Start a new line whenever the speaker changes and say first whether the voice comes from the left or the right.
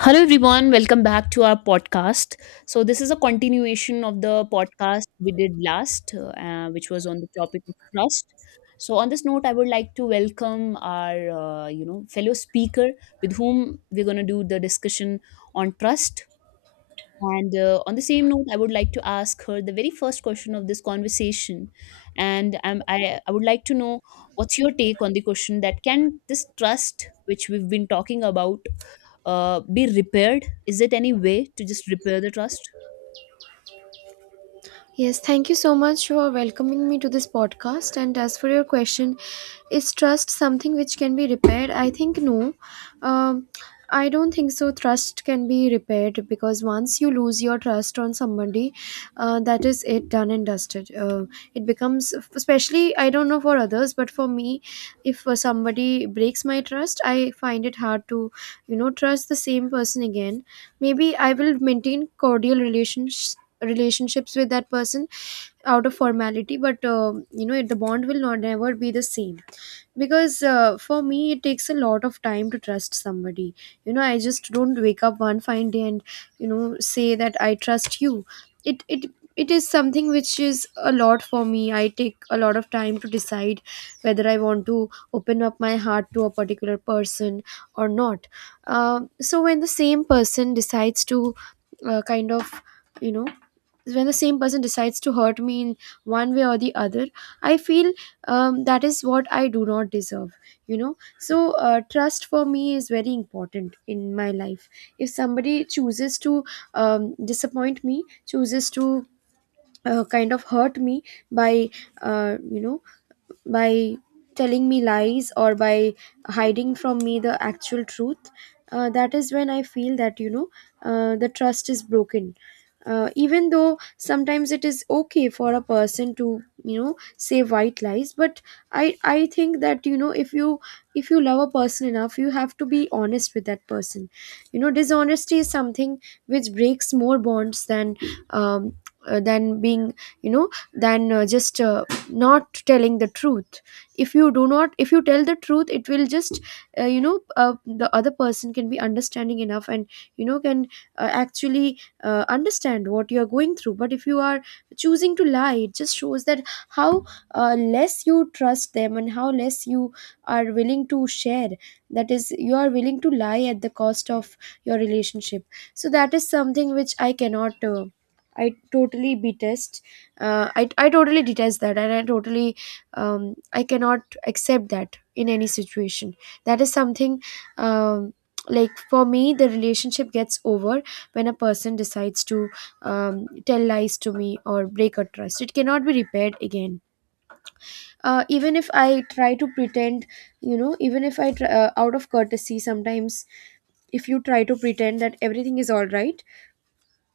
left: Hello, everyone. Welcome back to our podcast. So, this is a continuation of the podcast we did last, which was on the topic of trust. So, on this note, I would like to welcome our, fellow speaker with whom we're going to do the discussion on trust. And on the same note, I would like to ask her the very first question of this conversation. And I would like to know what's your take on the question that can this trust, which we've been talking about, be repaired? Is it any way to just repair the trust?
right: Yes, thank you so much for welcoming me to this podcast. And as for your question, is trust something which can be repaired? I think no. Um, I don't think so. Trust can be repaired because once you lose your trust on somebody, that is it, done and dusted. It becomes, especially, I don't know for others, but for me, if somebody breaks my trust, I find it hard to, you know, trust the same person again. Maybe I will maintain cordial relationships with that person out of formality, but you know, the bond will not never be the same, because for me it takes a lot of time to trust somebody. You know, I just don't wake up one fine day and, you know, say that I trust you. It it is something which is a lot for me. I take a lot of time to decide whether I want to open up my heart to a particular person or not. So when the same person decides to kind of, you know, when the same person decides to hurt me in one way or the other, I feel, that is what I do not deserve. You know, so trust for me is very important in my life. If somebody chooses to, disappoint me, chooses to kind of hurt me by, you know, by telling me lies or by hiding from me the actual truth, that is when I feel that, you know, the trust is broken. Even though sometimes it is okay for a person to, you know, say white lies, but I think that, you know, if you, if you love a person enough, you have to be honest with that person. You know, dishonesty is something which breaks more bonds than, um, than being, you know, than just not telling the truth. If you do not, if you tell the truth, it will just, you know, the other person can be understanding enough and, you know, can actually understand what you are going through. But if you are choosing to lie, it just shows that how less you trust them, and how less you are willing to share, that is, you are willing to lie at the cost of your relationship. So that is something which I cannot, I totally detest. I totally detest that, and I totally, I cannot accept that in any situation. That is something, um, like for me, the relationship gets over when a person decides to, tell lies to me or break a trust. It cannot be repaired again. Even if I try to pretend, you know, even if I try, out of courtesy sometimes, if you try to pretend that everything is all right,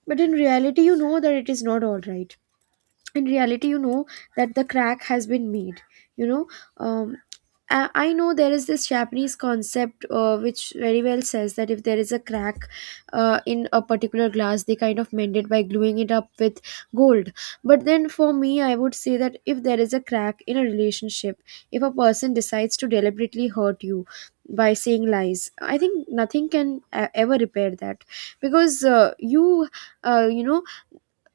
right: but in reality you know that it is not all right. In reality you know that the crack has been made, you know. Um, I I know there is this Japanese concept, which very well says that if there is a crack in a particular glass, they kind of mend it by gluing it up with gold. But then for me, I would say that if there is a crack in a relationship, if a person decides to deliberately hurt you by saying lies, I think nothing can ever repair that, because you, you know,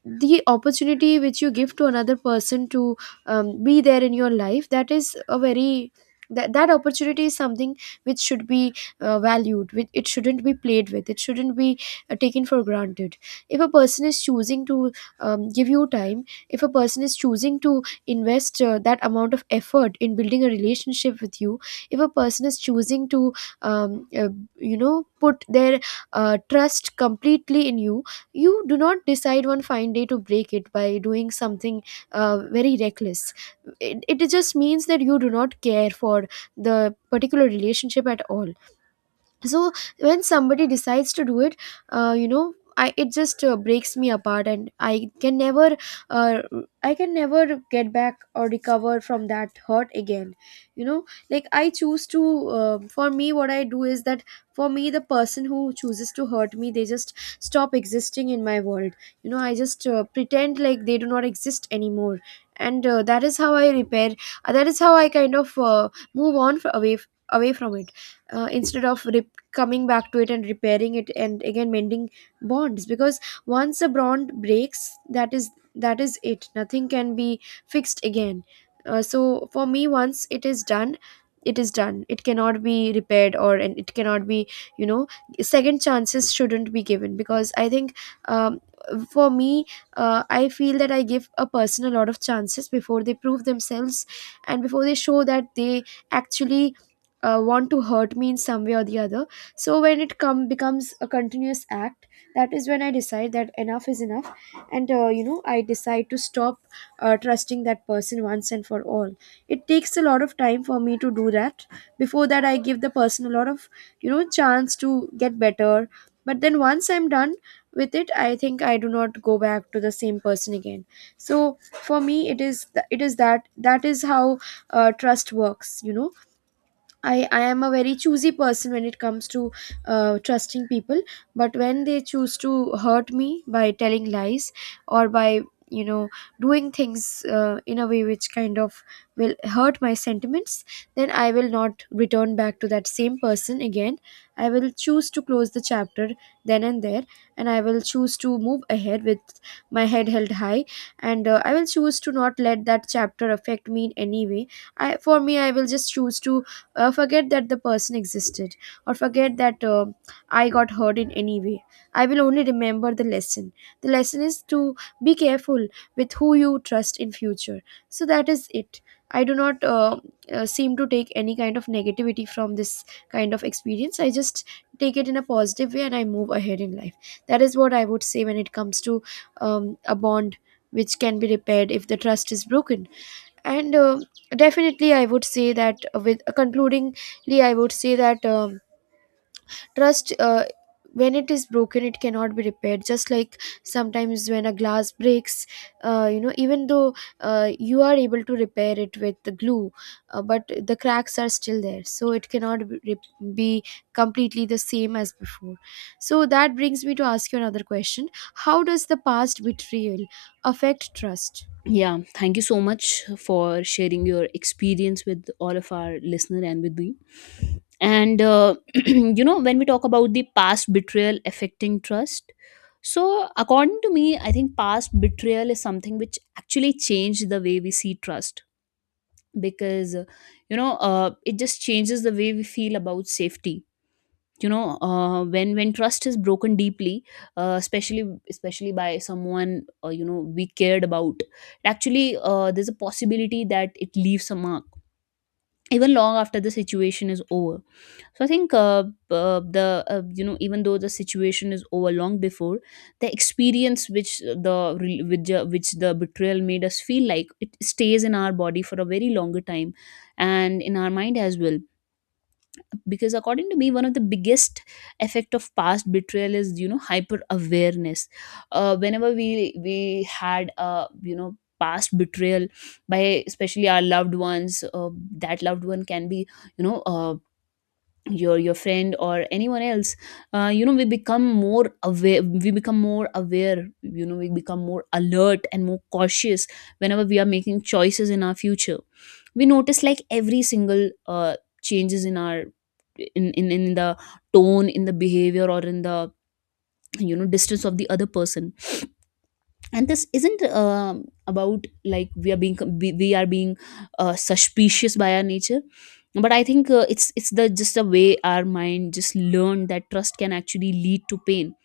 right: the opportunity which you give to another person to, be there in your life, that is a very, that opportunity is something which should be valued. With it shouldn't be played with, it shouldn't be taken for granted. If a person is choosing to, give you time, if a person is choosing to invest that amount of effort in building a relationship with you, if a person is choosing to, um, uh, you know, put their trust completely in you, you do not decide one fine day to break it by doing something very reckless. It just means that you do not care for the particular relationship at all. So when somebody decides to do it, you know, it just breaks me apart, and I can never, uh, I can never get back or recover from that hurt again, you know. Like, I choose to, for me, what I do is that, for me, the person who chooses to hurt me, they just stop existing in my world. You know, I just pretend like they do not exist anymore. And that is how I repair, that is how I kind of, move on away away from it, instead of coming back to it and repairing it and again mending bonds. Because once a bond breaks, that is, that is it. Nothing can be fixed again. So for me, once it is done, it is done. It cannot be repaired, or, and it cannot be, you know, second chances shouldn't be given, because I think, um, for me, I feel that I give a person a lot of chances before they prove themselves, and before they show that they actually want to hurt me in some way or the other. So when it come becomes a continuous act, that is when I decide that enough is enough. And you know, I decide to stop trusting that person once and for all. It takes a lot of time for me to do that. Before that, I give the person a lot of, you know, chance to get better. But then once I'm done with it, I think I do not go back to the same person again. So for me, it is it is that, that is how trust works, you know. I am a very choosy person when it comes to trusting people. But when they choose to hurt me by telling lies, or by, you know, doing things in a way which kind of will hurt my sentiments, then I will not return back to that same person again. I will choose to close the chapter then and there, and I will choose to move ahead with my head held high. And I will choose to not let that chapter affect me in any way. I for me i will just choose to, forget that the person existed, or forget that I got hurt in any way. I will only remember the lesson. The lesson is to be careful with who you trust in future. So that is it. I do not seem to take any kind of negativity from this kind of experience. I just take it in a positive way, and I move ahead in life. That is what I would say when it comes to, a bond which can be repaired if the trust is broken. And definitely I would say that, with concludingly I would say that, trust, when it is broken, it cannot be repaired. Just like sometimes when a glass breaks, you know, even though you are able to repair it with the glue, but the cracks are still there, so it cannot be, be completely the same as before. So that brings me to ask you another question: how does the past betrayal affect trust?
left: Yeah, thank you so much for sharing your experience with all of our listener and with me. And you know, when we talk about the past betrayal affecting trust, so according to me, I think past betrayal is something which actually changed the way we see trust because it just changes the way we feel about safety. When trust is broken deeply, uh, especially especially by someone you know we cared about, actually there's a possibility that it leaves a mark even long after the situation is over. So i think uh, uh, the uh, you know, even though the situation is over long before, the experience which which the betrayal made us feel like, it stays in our body for a very longer time, and in our mind as well. Because according to me, one of the biggest effect of past betrayal is, you know, hyper awareness. Whenever we had a, you know, past betrayal by especially our loved ones, that loved one can be, you know, your friend or anyone else. You know, we become more aware, we become more aware, you know, we become more alert and more cautious whenever we are making choices in our future. We notice like every single changes in our, in the tone, in the behavior, or in the, you know, distance of the other person. And this isn't, about, like, we are being suspicious by our nature, but I think it's the, just the way our mind just learned that trust can actually lead to pain,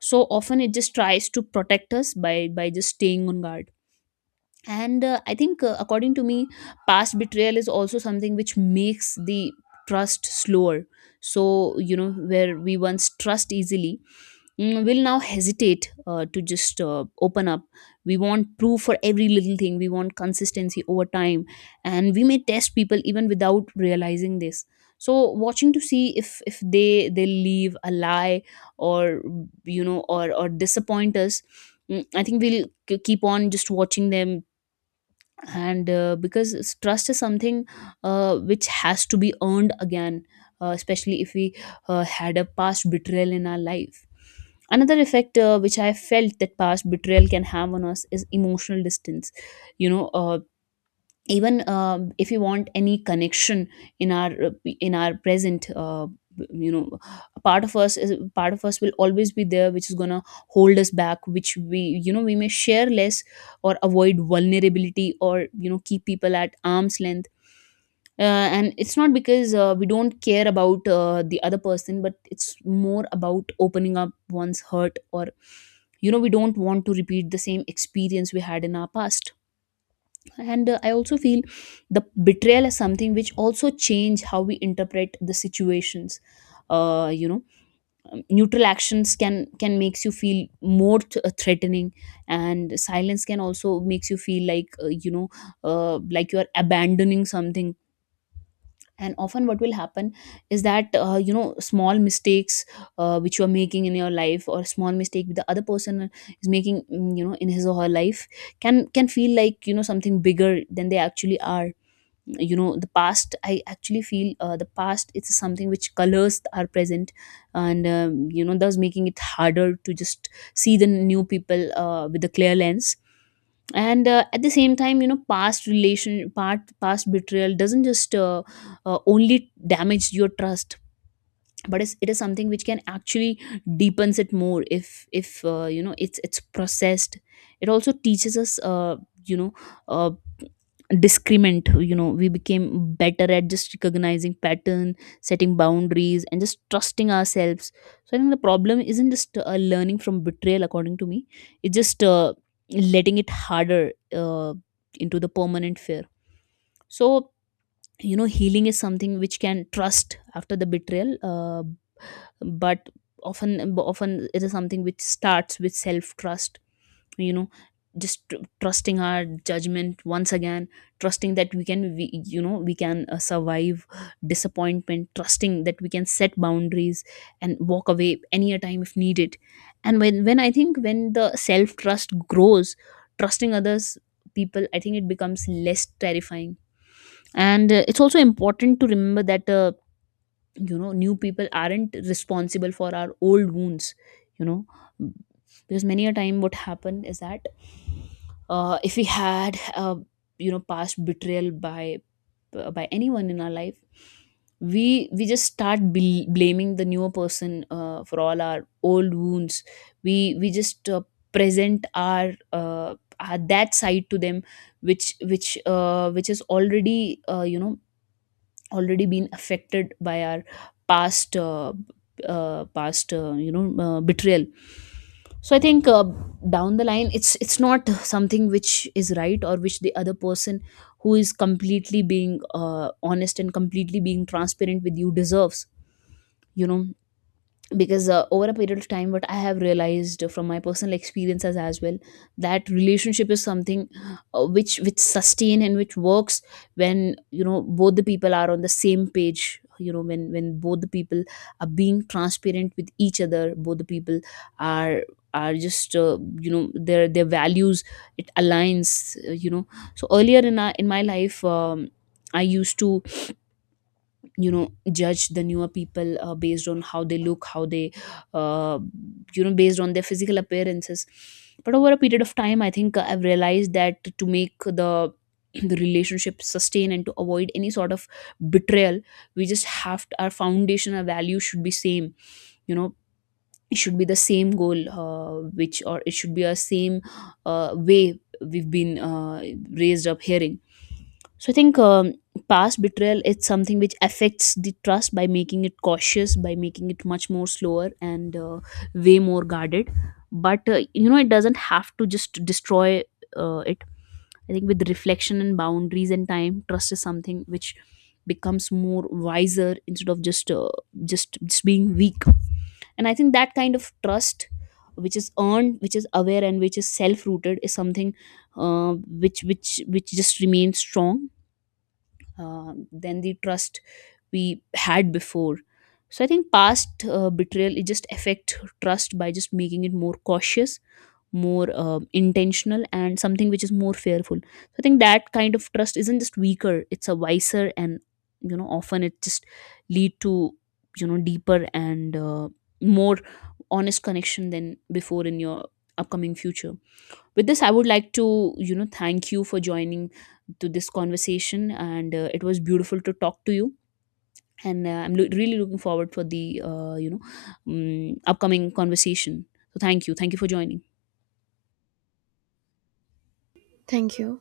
left: so often it just tries to protect us by just staying on guard. And uh, i think uh, according to me, past betrayal is also something which makes the trust slower. So you know, where we once trust easily, mm, will now hesitate to just open up. We want proof for every little thing, we want consistency over time, and we may test people even without realizing this. So, watching to see if they leave a lie, or, you know, or disappoint us. Mm, I think we'll keep on just watching them. Trust is something which has to be earned again, especially if we had a past betrayal in our life. Another effect which I felt that past betrayal can have on us is emotional distance. You know uh, even uh, if you want any connection in our, in our present, you know, part of us will always be there which is gonna hold us back, which we, you know, we may share less or avoid vulnerability or, you know, keep people at arm's length. And it's not because we don't care about the other person, but it's more about opening up one's hurt, or, you know, we don't want to repeat the same experience we had in our past. And I also feel the betrayal is something which also change how we interpret the situations. You know, neutral actions can makes you feel more threatening, and silence can also makes you feel like, you know, like you are abandoning something. And often what will happen is that, you know, small mistakes which you are making in your life, or small mistake the other person is making, mm, you know, in his or her life, can feel like, you know, something bigger than they actually are. You know, the past, I actually feel the past, it's something which colors our present, and you know, thus making it harder to just see the new people with a clear lens. And at the same time, you know, past relation part past betrayal doesn't just only damage your trust, but it's, it is something which can actually deepens it more if, if you know, it's processed. It also teaches us you know uh, discriminant, you know, we became better at just recognizing pattern, setting boundaries, and just trusting ourselves. So I think the problem isn't just learning from betrayal, according to me, it's just letting it harder into the permanent fear. So, you know, healing is something which can trust after the betrayal, but often, often it is something which starts with self trust, you know, just trusting our judgment once again, trusting that you know, we can survive disappointment, trusting that we can set boundaries and walk away any a time if needed. And when when I think, when the self trust grows, trusting others, people, I think it becomes less terrifying. And it's also important to remember that, you know, new people aren't responsible for our old wounds. You know, because many a time what happened is that, if we had, you know, past betrayal by, by anyone in our life, we just start blaming the newer person for all our old wounds. We just present our that side to them, which which is already, you know, already been affected by our past, you know, betrayal. So I think, down the line, it's not something which is right, or which the other person who is completely being honest and completely being transparent with you deserves. You know, because over a period of time, what I have realized from my personal experiences as well, that relationship is something, which sustain and which works when, you know, both the people are on the same page. You know, when both the people are being transparent with each other, both the people are are just you know, their values, it aligns, you know. So earlier in our, in my life, I used to, you know, judge the newer people based on how they look, how they, uh, you know, based on their physical appearances. But over a period of time, I think I've realized that to make the the relationship sustain and to avoid any sort of betrayal, we just have to, our foundation, our value should be same, you know. It should be the same goal, which, or it should be a same way we've been raised up hearing. So I think, past betrayal is something which affects the trust by making it cautious, by making it much more slower, and way more guarded. But, you know, it doesn't have to just destroy it. I think with reflection and boundaries and time, trust is something which becomes more wiser instead of just being weak. And I think that kind of trust, which is earned, which is aware, and which is self-rooted, is something which just remains strong than the trust we had before. So I think past betrayal, it just affect trust by just making it more cautious, more intentional, and something which is more fearful. So I think that kind of trust isn't just weaker, it's a wiser, and, you know, often it just lead to, you know, deeper and more honest connection than before in your upcoming future. With this, I would like to, you know, thank you for joining to this conversation, and it was beautiful to talk to you, and I'm really looking forward for the, you know, upcoming conversation. So thank you, for joining.
right: Thank you.